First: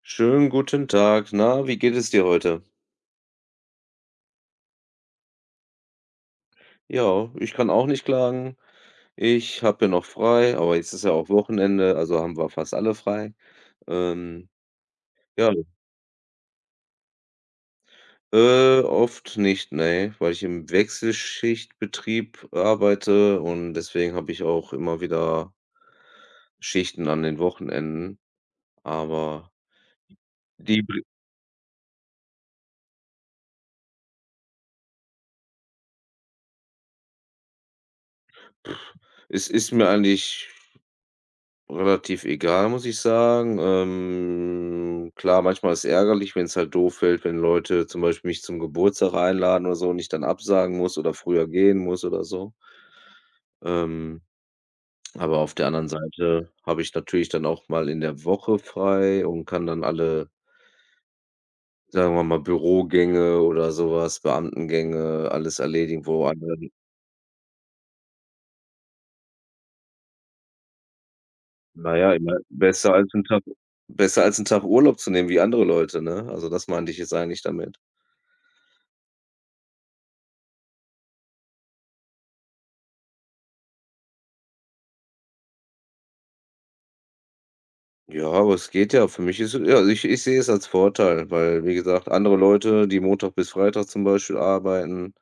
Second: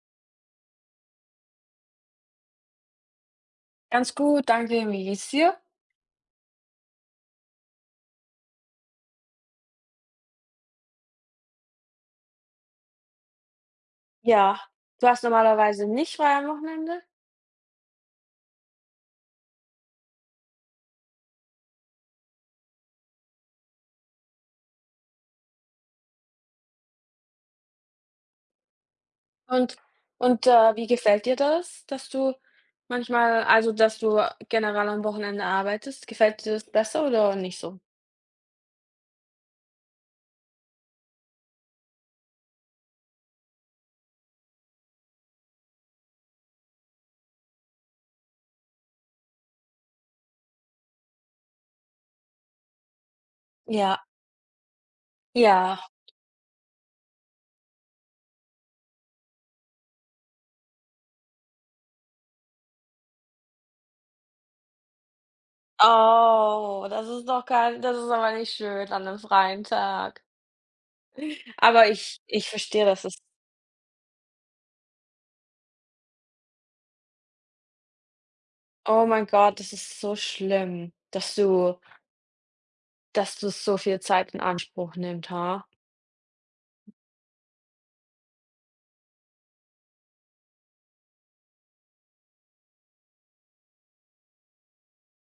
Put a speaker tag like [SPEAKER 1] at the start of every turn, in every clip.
[SPEAKER 1] Schönen guten Tag. Na, wie geht es dir heute?
[SPEAKER 2] Ganz gut, danke. Wie geht's dir?
[SPEAKER 1] Ja, ich kann auch nicht klagen. Ich habe ja noch frei, aber jetzt ist ja auch Wochenende, also haben wir fast alle frei. Ähm,
[SPEAKER 2] Ja, du hast
[SPEAKER 1] ja,
[SPEAKER 2] normalerweise nicht frei am Wochenende?
[SPEAKER 1] oft nicht, ne, weil ich im Wechselschichtbetrieb arbeite und deswegen habe ich auch immer wieder Schichten an den Wochenenden, aber
[SPEAKER 2] Und
[SPEAKER 1] die
[SPEAKER 2] wie
[SPEAKER 1] br
[SPEAKER 2] gefällt dir das, dass du manchmal also, dass du generell am Wochenende arbeitest? Gefällt dir das besser oder nicht so?
[SPEAKER 1] es ist mir eigentlich relativ egal, muss ich sagen. Klar, manchmal ist es ärgerlich, wenn es halt doof fällt, wenn Leute zum Beispiel mich zum Geburtstag einladen oder so und ich dann absagen muss oder früher gehen muss oder so.
[SPEAKER 2] Ja,
[SPEAKER 1] Ähm, aber auf der
[SPEAKER 2] ja.
[SPEAKER 1] anderen Seite habe ich natürlich dann auch mal in der Woche frei und kann dann alle, sagen wir mal, Bürogänge oder sowas Beamtengänge, alles erledigen, wo andere
[SPEAKER 2] Oh, das ist doch kein, das ist aber nicht schön an einem freien Tag. Aber
[SPEAKER 1] Na ja,
[SPEAKER 2] ich
[SPEAKER 1] immer
[SPEAKER 2] ich verstehe, das ist...
[SPEAKER 1] besser als 'n Tag Urlaub zu nehmen wie andere Leute, ne? Also, das meinte ich jetzt eigentlich damit.
[SPEAKER 2] oh mein Gott, das ist so schlimm, dass du... dass das so viel Zeit in Anspruch nimmt, ha?
[SPEAKER 1] Ja, aber es geht ja. Für mich ist es- Ja, also ich sehe es als Vorteil, weil, wie gesagt, andere Leute, die Montag bis Freitag zum Beispiel arbeiten,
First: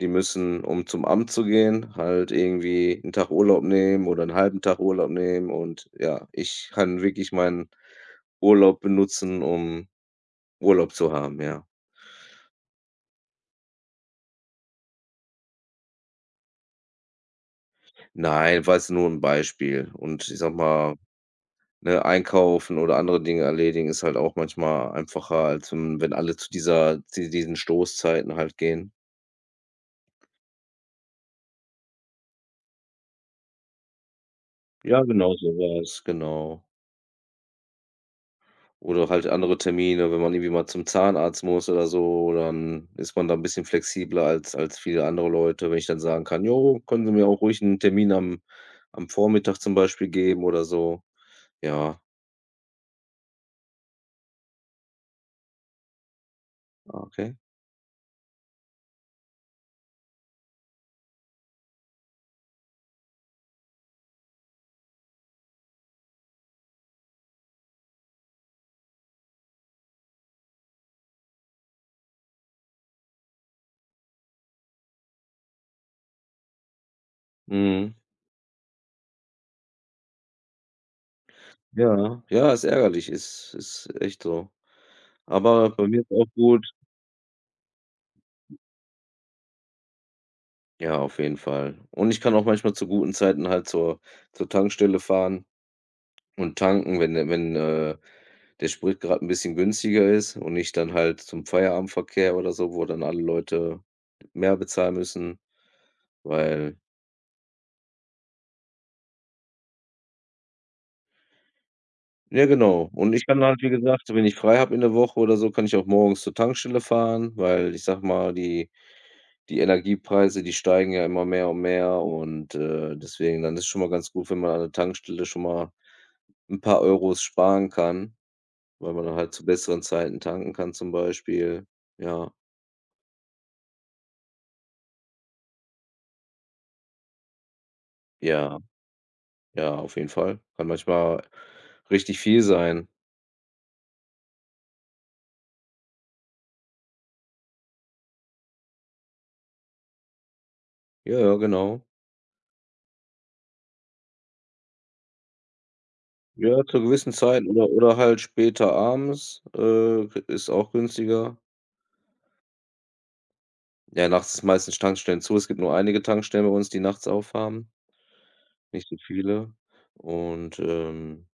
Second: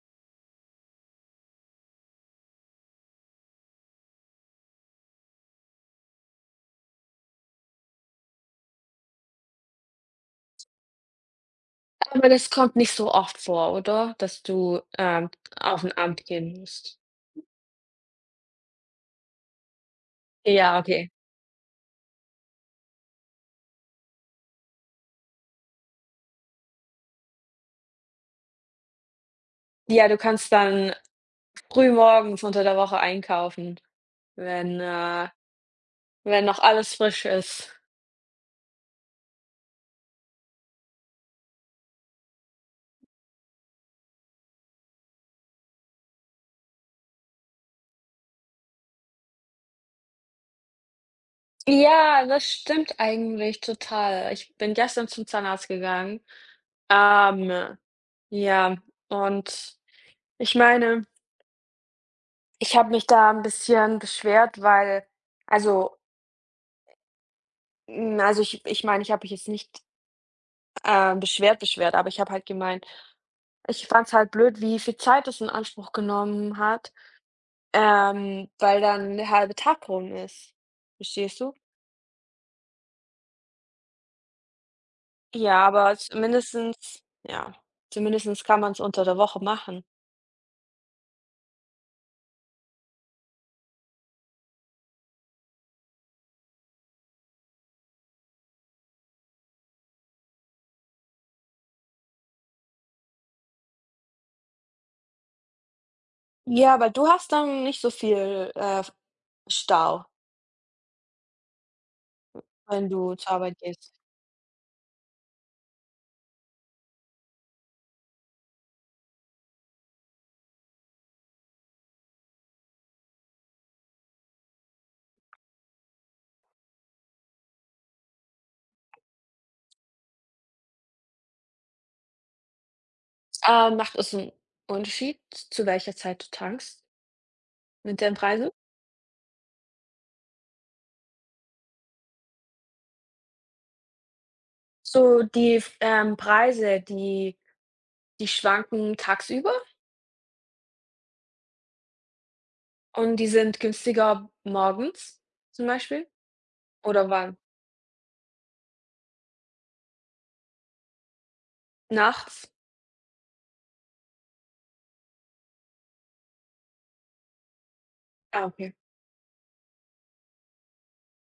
[SPEAKER 1] die müssen, um zum Amt zu gehen, halt irgendwie einen Tag Urlaub nehmen oder einen halben Tag Urlaub nehmen und ja, ich kann wirklich meinen Urlaub benutzen, um Urlaub zu haben, ja.
[SPEAKER 2] Aber das kommt nicht so oft vor, oder? Dass du, auf 'n Amt gehen musst.
[SPEAKER 1] Nein, war jetzt nur ein Beispiel und ich sag
[SPEAKER 2] Ja,
[SPEAKER 1] mal,
[SPEAKER 2] okay.
[SPEAKER 1] ne, einkaufen oder andere Dinge erledigen ist halt auch manchmal einfacher, als wenn alle zu diesen Stoßzeiten halt gehen.
[SPEAKER 2] Ja, du kannst dann frühmorgens unter der Woche einkaufen, wenn,
[SPEAKER 1] Ja,
[SPEAKER 2] äh
[SPEAKER 1] genau so war's,
[SPEAKER 2] wenn noch
[SPEAKER 1] genau.
[SPEAKER 2] alles frisch ist.
[SPEAKER 1] Oder halt andere Termine, wenn man irgendwie mal zum Zahnarzt muss oder so, dann ist man da 'n bisschen flexibler als viele andere Leute, wenn ich dann sagen kann: „Jo, können Sie mir auch ruhig 'n Termin am Vormittag zum Beispiel geben oder so?“ Ja,
[SPEAKER 2] Ja, das stimmt eigentlich total. Ich bin gestern zum Zahnarzt gegangen.
[SPEAKER 1] ah, okay.
[SPEAKER 2] Ähm, ja, und ich meine, ich habe mich da ein bisschen beschwert, weil... also, hm, also, ich meine, ich habe mich jetzt nicht, beschwert, beschwert, aber ich habe halt gemeint, ich fand's halt blöd, wie viel Zeit das in Anspruch genommen hat,
[SPEAKER 1] Mhm.
[SPEAKER 2] weil dann der halbe Tag rum ist. Verstehst du?
[SPEAKER 1] Ja, ja, ist ärgerlich, ist echt so.
[SPEAKER 2] Ja,
[SPEAKER 1] Aber bei
[SPEAKER 2] aber
[SPEAKER 1] mir ist auch gut
[SPEAKER 2] zumindestens, ja, zumindestens kann man's unter der Woche machen.
[SPEAKER 1] ja, auf jeden Fall. Und ich kann auch manchmal zu guten Zeiten halt zur Tankstelle fahren. Und tanken, wenn der Sprit gerade ein bisschen günstiger ist und nicht dann halt zum Feierabendverkehr oder so, wo dann alle Leute mehr bezahlen müssen,
[SPEAKER 2] Ja,
[SPEAKER 1] weil
[SPEAKER 2] aber du hast dann nicht so viel, Stau,
[SPEAKER 1] ja
[SPEAKER 2] wenn
[SPEAKER 1] genau. Und
[SPEAKER 2] du
[SPEAKER 1] ich
[SPEAKER 2] zur
[SPEAKER 1] kann
[SPEAKER 2] Arbeit
[SPEAKER 1] halt, wie
[SPEAKER 2] gehst.
[SPEAKER 1] gesagt, wenn ich frei habe in der Woche oder so, kann ich auch morgens zur Tankstelle fahren, weil ich sage mal, die Energiepreise, die steigen ja immer mehr und mehr und deswegen dann ist schon mal ganz gut, wenn man an der Tankstelle schon mal ein paar Euros sparen kann, weil man dann halt zu besseren Zeiten tanken kann zum Beispiel. Ja,
[SPEAKER 2] Ah, macht es 'n Unterschied, zu welcher Zeit du tankst, mit den Preisen?
[SPEAKER 1] ja. Ja, auf jeden Fall. Kann manchmal richtig viel sein.
[SPEAKER 2] So die f Preise, die schwanken tagsüber
[SPEAKER 1] Ja, ja, genau.
[SPEAKER 2] und die sind günstiger morgens zum Beispiel,
[SPEAKER 1] Ja, zur
[SPEAKER 2] oder
[SPEAKER 1] gewissen
[SPEAKER 2] wann?
[SPEAKER 1] Zeit oder halt später abends ist auch günstiger.
[SPEAKER 2] Nachts?
[SPEAKER 1] Ja, nachts ist meistens Tankstellen zu. Es gibt nur einige Tankstellen bei uns, die nachts aufhaben,
[SPEAKER 2] Ah, okay.
[SPEAKER 1] nicht so viele. Und, ähm,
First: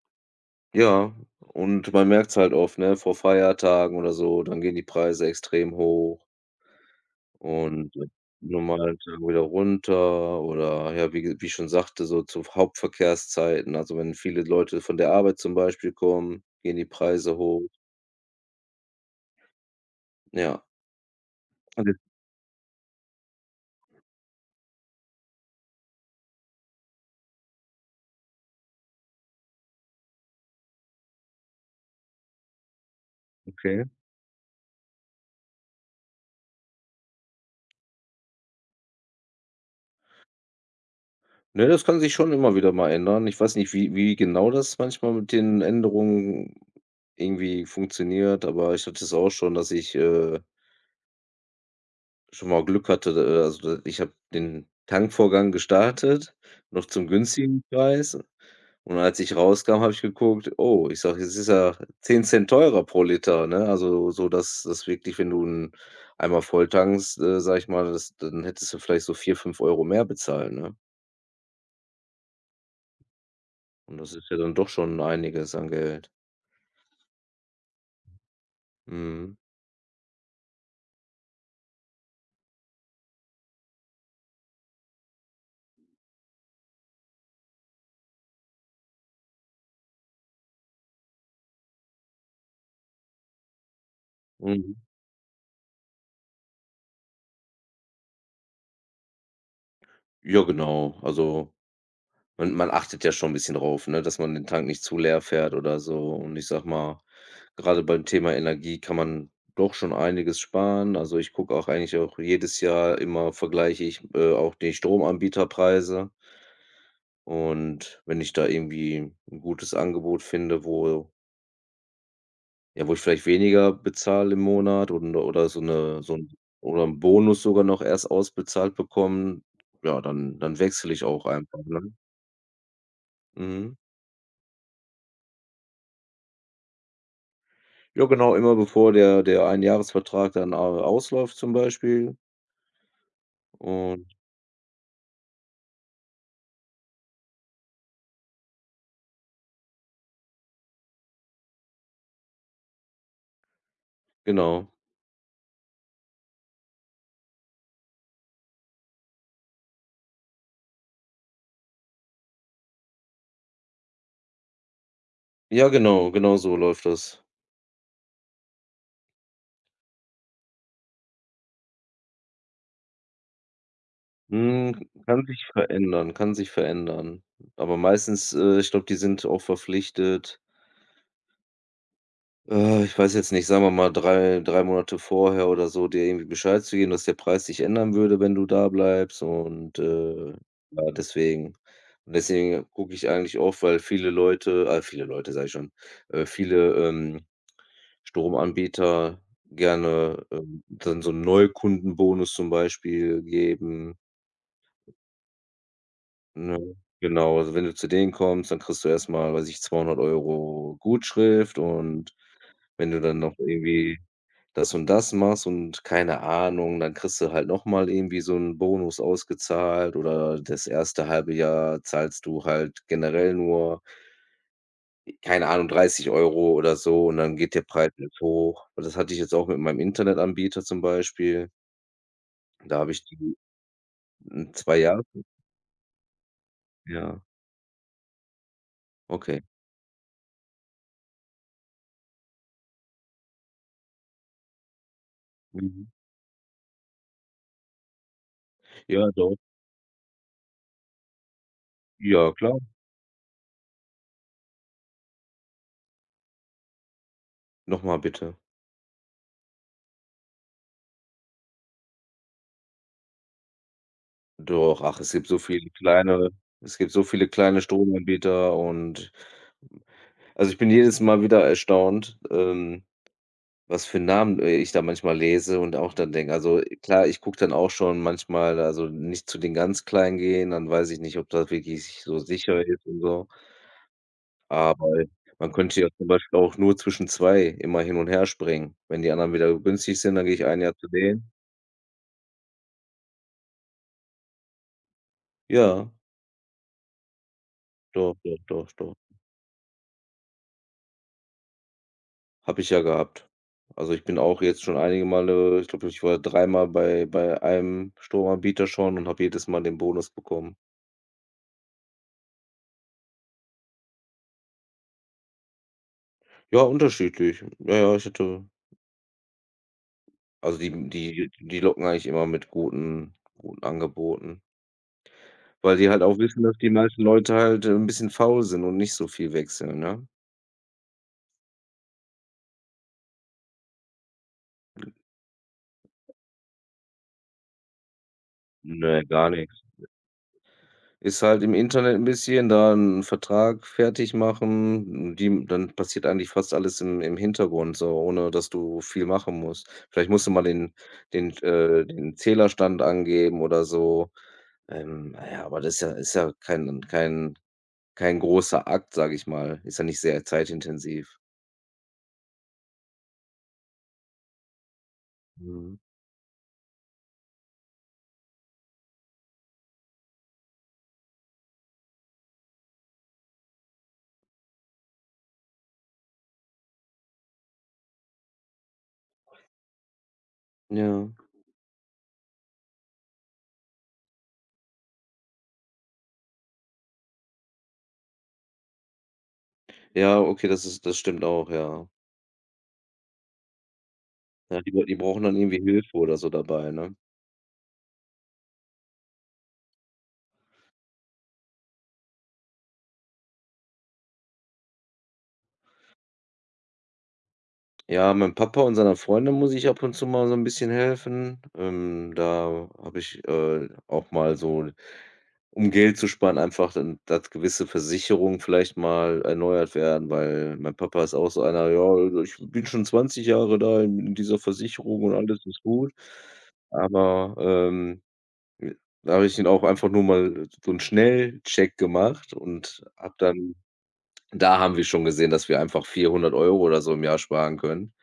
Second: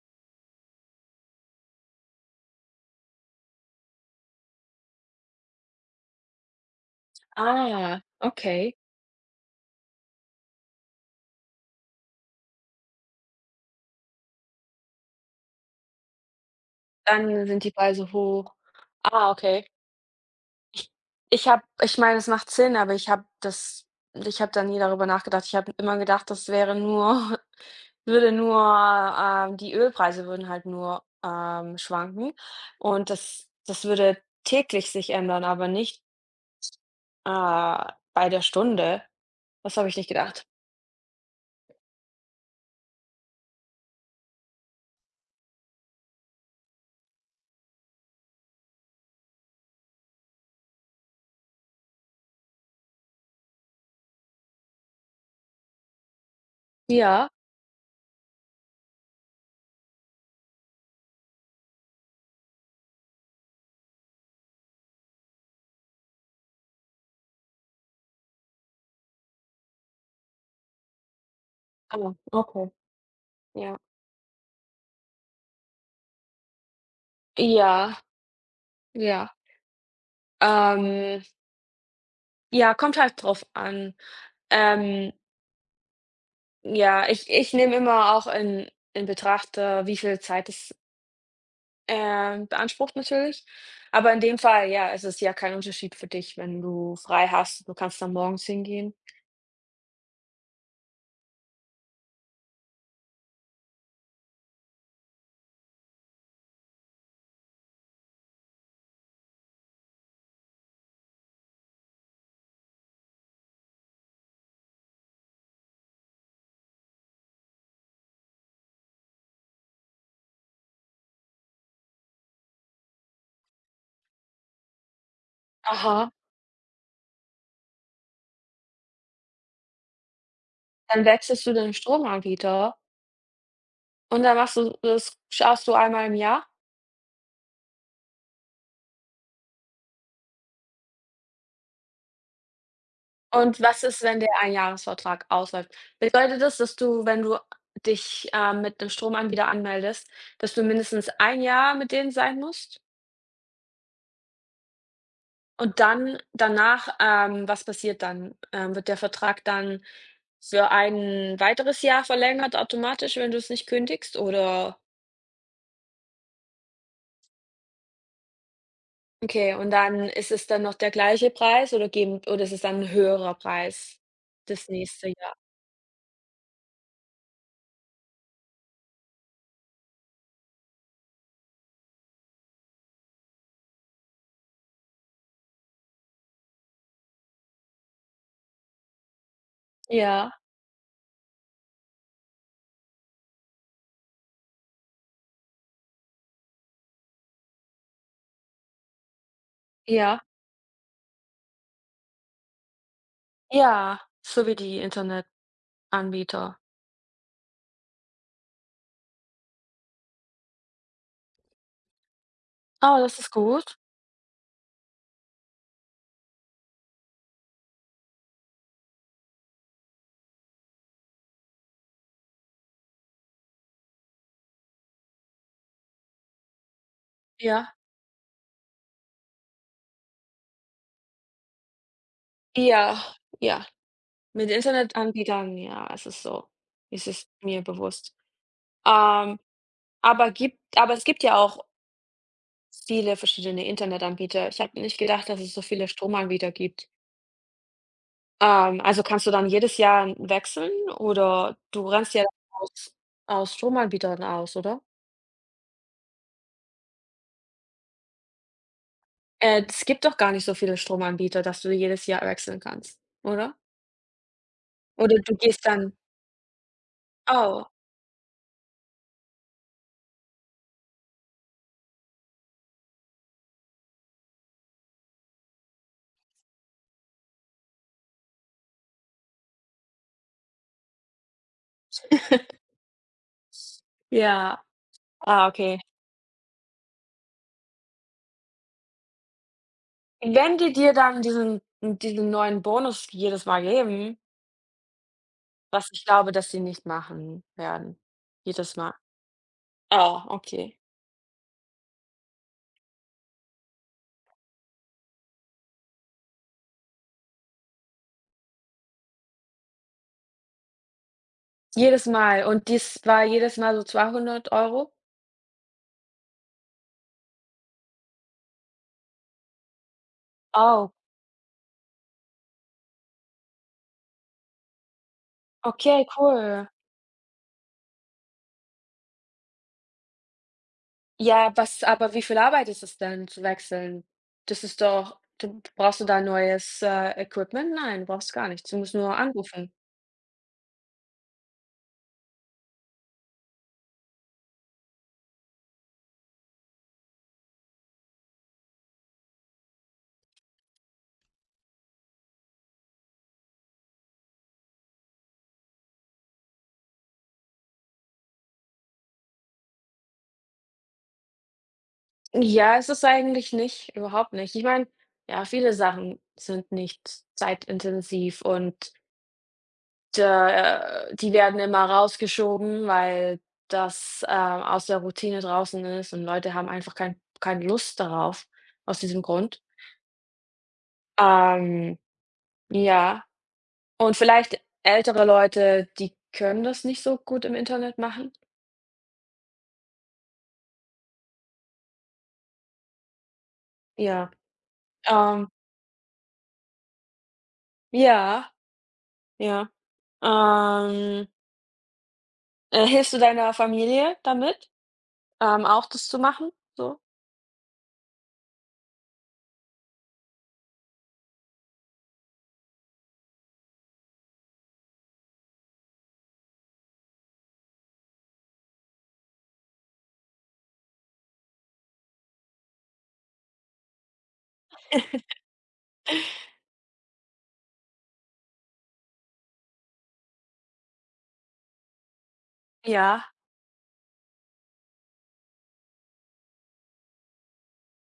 [SPEAKER 1] ja, und man merkt es halt oft, ne, vor Feiertagen oder so, dann gehen die Preise extrem hoch. Und
[SPEAKER 2] Ah, okay.
[SPEAKER 1] normal Tagen wieder runter oder ja, wie ich schon sagte, so zu Hauptverkehrszeiten. Also, wenn viele Leute von der Arbeit zum Beispiel kommen, gehen die Preise
[SPEAKER 2] Dann sind
[SPEAKER 1] hoch.
[SPEAKER 2] die Preise hoch. Ah, okay.
[SPEAKER 1] Ja.
[SPEAKER 2] Ich habe
[SPEAKER 1] Alles
[SPEAKER 2] ich meine, es macht Sinn, aber ich habe da nie darüber nachgedacht. Ich habe immer gedacht, das wäre nur würde nur, die Ölpreise würden halt nur, schwanken, und das
[SPEAKER 1] okay.
[SPEAKER 2] das würde täglich sich ändern, aber nicht, äh, bei der Stunde. Das habe ich nicht gedacht.
[SPEAKER 1] Ne, das kann sich schon immer wieder mal ändern. Ich weiß nicht, wie genau das manchmal mit den Änderungen irgendwie funktioniert, aber ich hatte es auch schon, dass ich schon mal Glück hatte, da ich habe den Tankvorgang gestartet, noch zum
[SPEAKER 2] Ja.
[SPEAKER 1] günstigen Preis. Und als ich rauskam, habe ich geguckt: „Oh“, ich sage: „Jetzt ist er 10 Cent teurer pro Liter“, ne? Also, so dass das wirklich, wenn du 'n Eimer volltankst, sage ich mal, das dann hättest du vielleicht so 4 5 € mehr bezahlt, ne?
[SPEAKER 2] Ah, okay, ja.
[SPEAKER 1] Und das ist ja dann doch schon einiges an Geld.
[SPEAKER 2] Ja, ja.
[SPEAKER 1] Mhm.
[SPEAKER 2] Ähm, ja, kommt halt drauf an. Ähm, ja, ich nehme immer auch in Betracht, wie viel Zeit es... beansprucht natürlich. Aber in dem Fall,
[SPEAKER 1] Mhm.
[SPEAKER 2] ja, es ist ja kein Unterschied für dich, wenn du frei hast. Du kannst dann morgens hingehen.
[SPEAKER 1] Ja, genau. Also, man achtet ja schon 'n bisschen drauf, ne, dass man den Tank nicht zu leer fährt oder so. Und ich sage mal Gerade beim Thema Energie kann man doch schon einiges sparen. Also, ich gucke auch eigentlich auch jedes Jahr immer vergleiche ich auch die Stromanbieterpreise. Und wenn ich da irgendwie ein gutes Angebot finde, wo ich vielleicht weniger bezahle im Monat oder so eine
[SPEAKER 2] Aha.
[SPEAKER 1] so ein oder einen Bonus sogar noch erst ausbezahlt bekomme, ja, dann wechsle ich
[SPEAKER 2] Dann
[SPEAKER 1] auch
[SPEAKER 2] wechselst du
[SPEAKER 1] einfach,
[SPEAKER 2] den
[SPEAKER 1] ne?
[SPEAKER 2] Stromanbieter
[SPEAKER 1] Mhm.
[SPEAKER 2] und dann machst du das schaust du einmal im Jahr.
[SPEAKER 1] Ja, genau, immer bevor der Einjahresvertrag dann a ausläuft zum Beispiel
[SPEAKER 2] Und was ist,
[SPEAKER 1] und
[SPEAKER 2] wenn der Einjahresvertrag ausläuft? Bedeutet das, dass du, wenn du dich, mit 'nem Stromanbieter anmeldest, dass du mindestens ein Jahr mit denen sein musst?
[SPEAKER 1] genau.
[SPEAKER 2] Und dann danach, was passiert dann? Wird der Vertrag dann für ein weiteres Jahr verlängert automatisch, wenn du es nicht kündigst, oder?
[SPEAKER 1] Ja, genau, genau so läuft das.
[SPEAKER 2] Okay, und dann ist es dann noch der gleiche Preis, oder geben, oder ist es dann ein höherer Preis das
[SPEAKER 1] Hm,
[SPEAKER 2] nächste
[SPEAKER 1] Kann
[SPEAKER 2] Jahr?
[SPEAKER 1] sich verändern, kann sich verändern. Aber meistens, ich glaube, die sind auch verpflichtet, ich weiß jetzt nicht, sagen wir mal drei Monate vorher oder so, dir irgendwie Bescheid zu geben, dass der Preis sich ändern würde, wenn du da bleibst und
[SPEAKER 2] Ja,
[SPEAKER 1] ja, deswegen. Und deswegen gucke ich eigentlich oft, weil viele Leute sage ich schon, viele, Stromanbieter
[SPEAKER 2] ja,
[SPEAKER 1] gerne dann so 'n Neukundenbonus zum Beispiel geben.
[SPEAKER 2] ja, so wie die Internetanbieter.
[SPEAKER 1] Ne, genau. Also, wenn du zu denen kommst, dann kriegst du erst mal, weiß ich, 200 € Gutschrift und wenn
[SPEAKER 2] Ah,
[SPEAKER 1] du dann
[SPEAKER 2] das ist
[SPEAKER 1] noch
[SPEAKER 2] gut.
[SPEAKER 1] irgendwie das und das machst und keine Ahnung, dann kriegst du halt noch mal irgendwie so 'n Bonus ausgezahlt oder das erste halbe Jahr zahlst du halt generell nur, keine Ahnung, 30 € oder so und dann geht der
[SPEAKER 2] Ja,
[SPEAKER 1] Preis erst hoch. Und das hatte ich jetzt auch mit meinem Internetanbieter zum Beispiel. Da habe
[SPEAKER 2] ja,
[SPEAKER 1] ich die
[SPEAKER 2] ja. Mit
[SPEAKER 1] hm, 2 Jahre
[SPEAKER 2] Internetanbietern, ja, es ist so. Es
[SPEAKER 1] ja,
[SPEAKER 2] ist mir bewusst. Ähm,
[SPEAKER 1] okay.
[SPEAKER 2] aber gibt aber es gibt ja auch viele verschiedene Internetanbieter. Ich habe nicht gedacht, dass es so
[SPEAKER 1] Mhm.
[SPEAKER 2] viele Stromanbieter gibt. Also
[SPEAKER 1] Ja,
[SPEAKER 2] kannst du
[SPEAKER 1] doch.
[SPEAKER 2] dann jedes Jahr wechseln oder du rennst ja
[SPEAKER 1] Ja, klar.
[SPEAKER 2] aus, aus Stromanbietern aus, oder?
[SPEAKER 1] Noch mal bitte.
[SPEAKER 2] Es gibt doch gar nicht so viele Stromanbieter, dass du jedes Jahr wechseln kannst, oder?
[SPEAKER 1] Doch, ach,
[SPEAKER 2] Oder du gehst dann...
[SPEAKER 1] es gibt so viele kleine
[SPEAKER 2] oh.
[SPEAKER 1] Stromanbieter und also, ich bin jedes Mal wieder erstaunt, was für Namen ich da manchmal lese und auch dann denke klar, ich gucke dann auch schon manchmal also, nicht zu den ganz Kleinen gehen, dann weiß ich nicht, ob das wirklich so sicher ist und so.
[SPEAKER 2] Ja,
[SPEAKER 1] Aber
[SPEAKER 2] ah,
[SPEAKER 1] man
[SPEAKER 2] okay.
[SPEAKER 1] könnte ja zum Beispiel auch nur zwischen 2 immer hin und her springen. Wenn die anderen wieder günstig sind, dann gehe ich
[SPEAKER 2] Wenn
[SPEAKER 1] ein
[SPEAKER 2] die
[SPEAKER 1] Jahr zu
[SPEAKER 2] dir dann
[SPEAKER 1] denen.
[SPEAKER 2] diesen neuen Bonus jedes Mal geben, was
[SPEAKER 1] Ja,
[SPEAKER 2] ich glaube, dass sie nicht machen werden,
[SPEAKER 1] doch, doch, doch,
[SPEAKER 2] jedes
[SPEAKER 1] doch.
[SPEAKER 2] Mal. Ah, okay.
[SPEAKER 1] Habe ich ja gehabt. Also, ich bin auch jetzt schon einige Male ich glaube, ich war dreimal bei einem Stromanbieter schon und habe jedes Mal den Bonus bekommen.
[SPEAKER 2] Jedes Mal, und dies war jedes Mal so 200 Euro.
[SPEAKER 1] Ja, unterschiedlich. Ja, ja, ich hatte also,
[SPEAKER 2] Oh,
[SPEAKER 1] die locken eigentlich immer mit guten guten Angeboten, weil die halt
[SPEAKER 2] okay,
[SPEAKER 1] auch wissen, dass
[SPEAKER 2] cool.
[SPEAKER 1] die meisten Leute halt, 'n bisschen faul sind und nicht so viel wechseln, ne?
[SPEAKER 2] Ja, was aber wie viel Arbeit ist es denn zu wechseln? Das ist doch... du brauchst du da neues, Equipment? Nein, brauchst gar nichts. Du musst
[SPEAKER 1] Ne,
[SPEAKER 2] nur
[SPEAKER 1] gar nicht.
[SPEAKER 2] anrufen.
[SPEAKER 1] Ist halt im Internet ein bisschen, da 'n Vertrag fertig machen, die dann passiert eigentlich fast alles im Hintergrund so, ohne dass du viel machen musst. Vielleicht musst du mal den Zählerstand angeben oder so. Na ja, aber das ist ja kein großer Akt, sage ich mal. Ist ja nicht sehr zeitintensiv.
[SPEAKER 2] Ja, es ist eigentlich nicht, überhaupt nicht. Ich meine, ja, viele
[SPEAKER 1] Mhm.
[SPEAKER 2] Sachen sind nicht zeitintensiv und da die werden immer rausgeschoben, weil das, aus der Routine draußen ist, und Leute haben einfach keine Lust darauf, aus diesem Grund.
[SPEAKER 1] Ja.
[SPEAKER 2] Ähm, ja, und vielleicht ältere Leute, die können das nicht so gut im Internet machen.
[SPEAKER 1] Ja, okay, das stimmt auch, ja.
[SPEAKER 2] Ja,
[SPEAKER 1] Ja, die brauchen dann
[SPEAKER 2] ähm,
[SPEAKER 1] irgendwie Hilfe oder so dabei, ne?
[SPEAKER 2] ja, ja. Ähm, hilfst du deiner Familie damit, auch das zu machen, so?
[SPEAKER 1] Ja, meinem Papa und seiner Freundin muss ich ab und zu mal so 'n bisschen helfen. Da habe ich auch mal so um Geld zu sparen, einfach dann dass gewisse Versicherungen vielleicht mal erneuert werden, weil mein Papa ist auch so einer: „Ja, also ich bin schon 20 Jahre da in dieser Versicherung und alles ist gut.“ Aber, ähm, Da habe ich ihn auch einfach nur mal so 'n Schnellcheck gemacht und habe
[SPEAKER 2] Ja.
[SPEAKER 1] dann da haben wir schon gesehen, dass wir einfach 400 € oder so im Jahr sparen können.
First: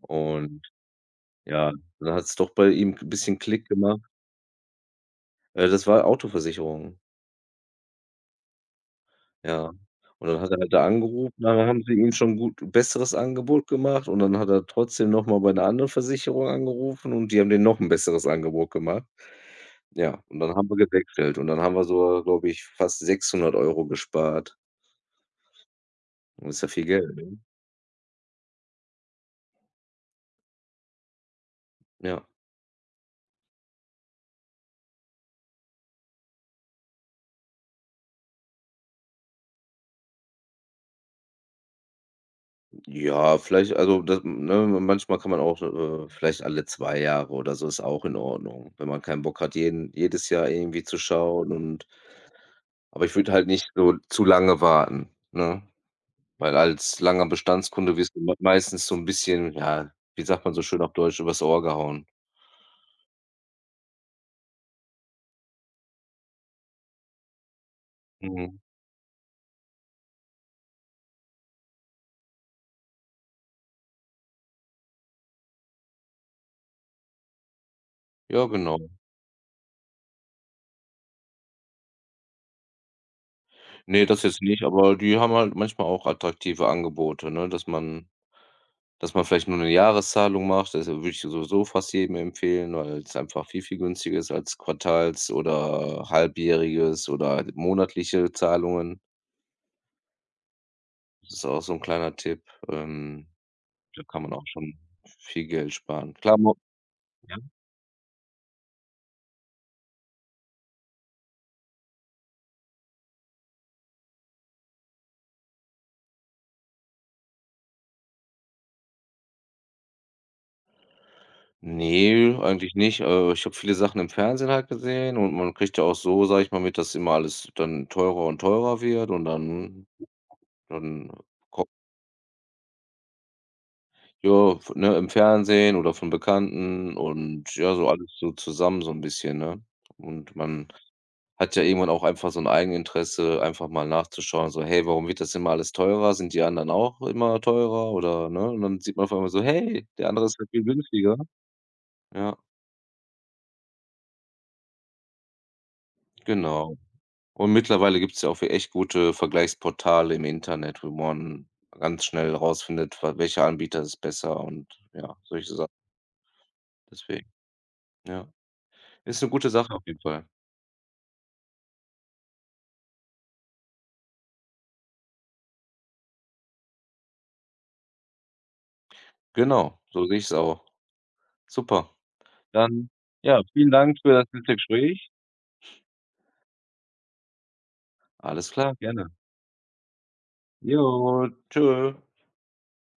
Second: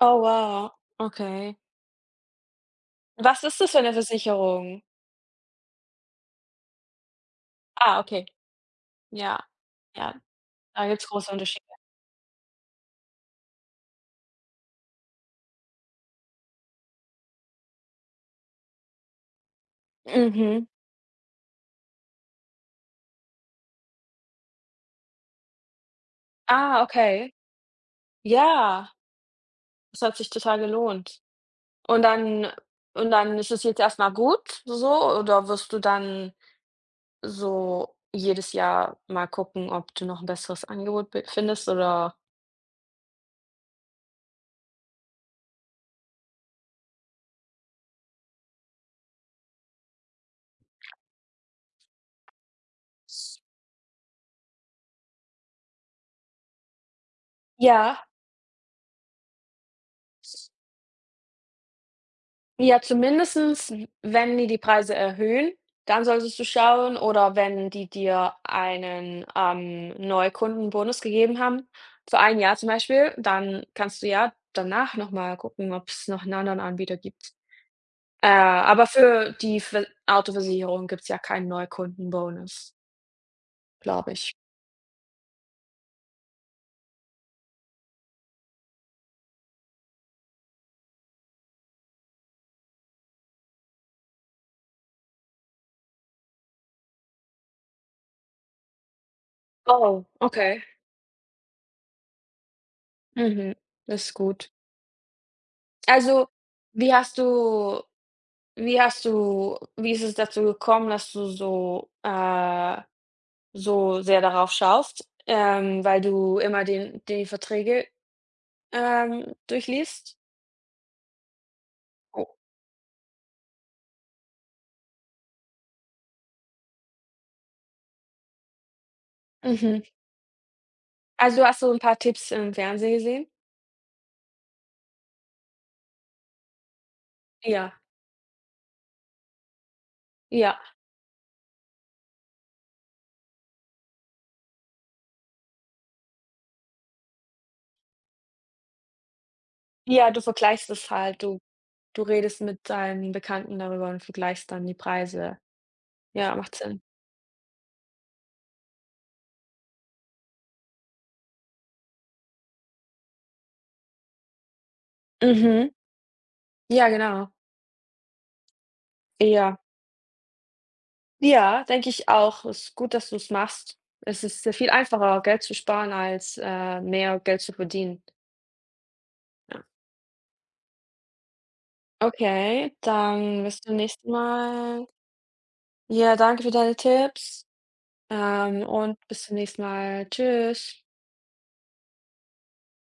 [SPEAKER 2] Oh
[SPEAKER 1] Und
[SPEAKER 2] wow, okay.
[SPEAKER 1] ja, dann hat es doch bei ihm ein bisschen
[SPEAKER 2] Was ist
[SPEAKER 1] Klick
[SPEAKER 2] das für eine
[SPEAKER 1] gemacht.
[SPEAKER 2] Versicherung?
[SPEAKER 1] Das war Autoversicherung,
[SPEAKER 2] Ah, okay. Ja,
[SPEAKER 1] ja.
[SPEAKER 2] ja,
[SPEAKER 1] Und dann hat er halt da
[SPEAKER 2] da gibt's große
[SPEAKER 1] angerufen,
[SPEAKER 2] Unterschiede.
[SPEAKER 1] dann haben sie ihm schon gut besseres Angebot gemacht und dann hat er trotzdem noch mal bei 'ner anderen Versicherung angerufen und die haben denen noch 'n besseres Angebot gemacht. Ja, und dann
[SPEAKER 2] Mhm.
[SPEAKER 1] haben wir gewechselt und dann haben wir so, glaube ich, fast 600 € gespart. Und ist ja
[SPEAKER 2] Ah,
[SPEAKER 1] viel Geld,
[SPEAKER 2] okay.
[SPEAKER 1] ne?
[SPEAKER 2] Ja, das hat sich total gelohnt. Und
[SPEAKER 1] Ja.
[SPEAKER 2] dann und dann ist es jetzt erstmal gut so, oder wirst du dann so jedes Jahr mal gucken, ob du noch ein besseres Angebot be findest, oder?
[SPEAKER 1] Ja, vielleicht also, das ne, manchmal kann man auch vielleicht alle 2 Jahre oder so ist auch in Ordnung, wenn man keinen Bock hat, jeden jedes Jahr irgendwie zu schauen und aber ich würde halt nicht so zu lange warten, ne? Weil als langer Bestandskunde
[SPEAKER 2] Ja.
[SPEAKER 1] wirst du me meistens so ein bisschen, ja, wie sagt man so schön auf Deutsch, übers Ohr gehauen.
[SPEAKER 2] Ja, zumindestens, wenn die die Preise erhöhen, dann solltest du schauen, oder wenn die dir
[SPEAKER 1] Mhm.
[SPEAKER 2] einen, Neukundenbonus gegeben haben, für ein Jahr zum Beispiel, dann kannst du ja danach noch mal gucken, ob es noch einen anderen Anbieter gibt. Äh,
[SPEAKER 1] Ja, genau.
[SPEAKER 2] aber für die Ver Autoversicherung gibt's ja keinen Neukundenbonus,
[SPEAKER 1] Ne,
[SPEAKER 2] glaube
[SPEAKER 1] das
[SPEAKER 2] ich.
[SPEAKER 1] jetzt nicht, aber die haben halt manchmal auch attraktive Angebote, ne, dass man vielleicht nur 'ne Jahreszahlung macht. Das würde ich sowieso fast jedem empfehlen, weil's einfach viel, viel günstiger ist als Quartals oder halbjähriges oder monatliche Zahlungen.
[SPEAKER 2] Oh, okay.
[SPEAKER 1] Das ist auch so 'n kleiner Tipp. Ähm,
[SPEAKER 2] Mhm.
[SPEAKER 1] Da
[SPEAKER 2] Das ist
[SPEAKER 1] kann man auch
[SPEAKER 2] gut.
[SPEAKER 1] schon viel Geld sparen.
[SPEAKER 2] Also,
[SPEAKER 1] Klar mo
[SPEAKER 2] wie hast
[SPEAKER 1] Ja.
[SPEAKER 2] du wie hast du wie ist es dazu gekommen, dass du so, so sehr darauf schaust, weil du immer den die Verträge, durchliest? Oh.
[SPEAKER 1] Ne, eigentlich nicht. Ich habe viele Sachen im Fernsehen halt gesehen und man kriegt ja auch so, sage ich mal, mit, dass immer alles dann teurer und teurer wird und
[SPEAKER 2] Mhm. Mhm.
[SPEAKER 1] dann Dann
[SPEAKER 2] Also, du hast
[SPEAKER 1] ko
[SPEAKER 2] so ein paar Tipps im Fernsehen gesehen?
[SPEAKER 1] ja, v ne, im Fernsehen oder von Bekannten und ja,
[SPEAKER 2] Ja,
[SPEAKER 1] so alles so zusammen so ein bisschen, ne? Und
[SPEAKER 2] ja.
[SPEAKER 1] man hat ja irgendwann auch einfach so 'n Eigeninteresse, einfach mal nachzuschauen, so: „Hey, warum wird das immer alles teurer? Sind die anderen auch immer teurer oder“, ne? Und dann sieht man auf einmal so: „Hey, der
[SPEAKER 2] Ja, du
[SPEAKER 1] andere ist ja viel
[SPEAKER 2] vergleichst es
[SPEAKER 1] günstiger.“
[SPEAKER 2] halt. Du
[SPEAKER 1] Ja,
[SPEAKER 2] redest mit deinen Bekannten darüber und vergleichst dann die Preise. Ja, macht
[SPEAKER 1] genau.
[SPEAKER 2] Sinn.
[SPEAKER 1] Und mittlerweile gibt's ja auch für echt gute Vergleichsportale im Internet, wo man ganz schnell rausfindet, wa welcher Anbieter ist besser und ja, solche
[SPEAKER 2] Mhm.
[SPEAKER 1] Sachen.
[SPEAKER 2] Ja, genau.
[SPEAKER 1] Deswegen, ja. Ist 'ne gute
[SPEAKER 2] Ja.
[SPEAKER 1] Sache auf jeden Fall.
[SPEAKER 2] Ja, denke ich auch. Ist gut, dass du es machst. Es ist ja viel einfacher, Geld zu sparen, als mehr Geld zu verdienen. Ja.
[SPEAKER 1] Genau, so sehe ich's auch. Super.
[SPEAKER 2] Okay,
[SPEAKER 1] Dann, ja,
[SPEAKER 2] dann bis
[SPEAKER 1] vielen
[SPEAKER 2] zum
[SPEAKER 1] Dank
[SPEAKER 2] nächsten
[SPEAKER 1] für das nette
[SPEAKER 2] Mal.
[SPEAKER 1] Gespräch.
[SPEAKER 2] Ja, danke für deine Tipps,
[SPEAKER 1] Alles klar,
[SPEAKER 2] und
[SPEAKER 1] gerne.
[SPEAKER 2] bis zum nächsten Mal. Tschüss.
[SPEAKER 1] Jo, tschüss.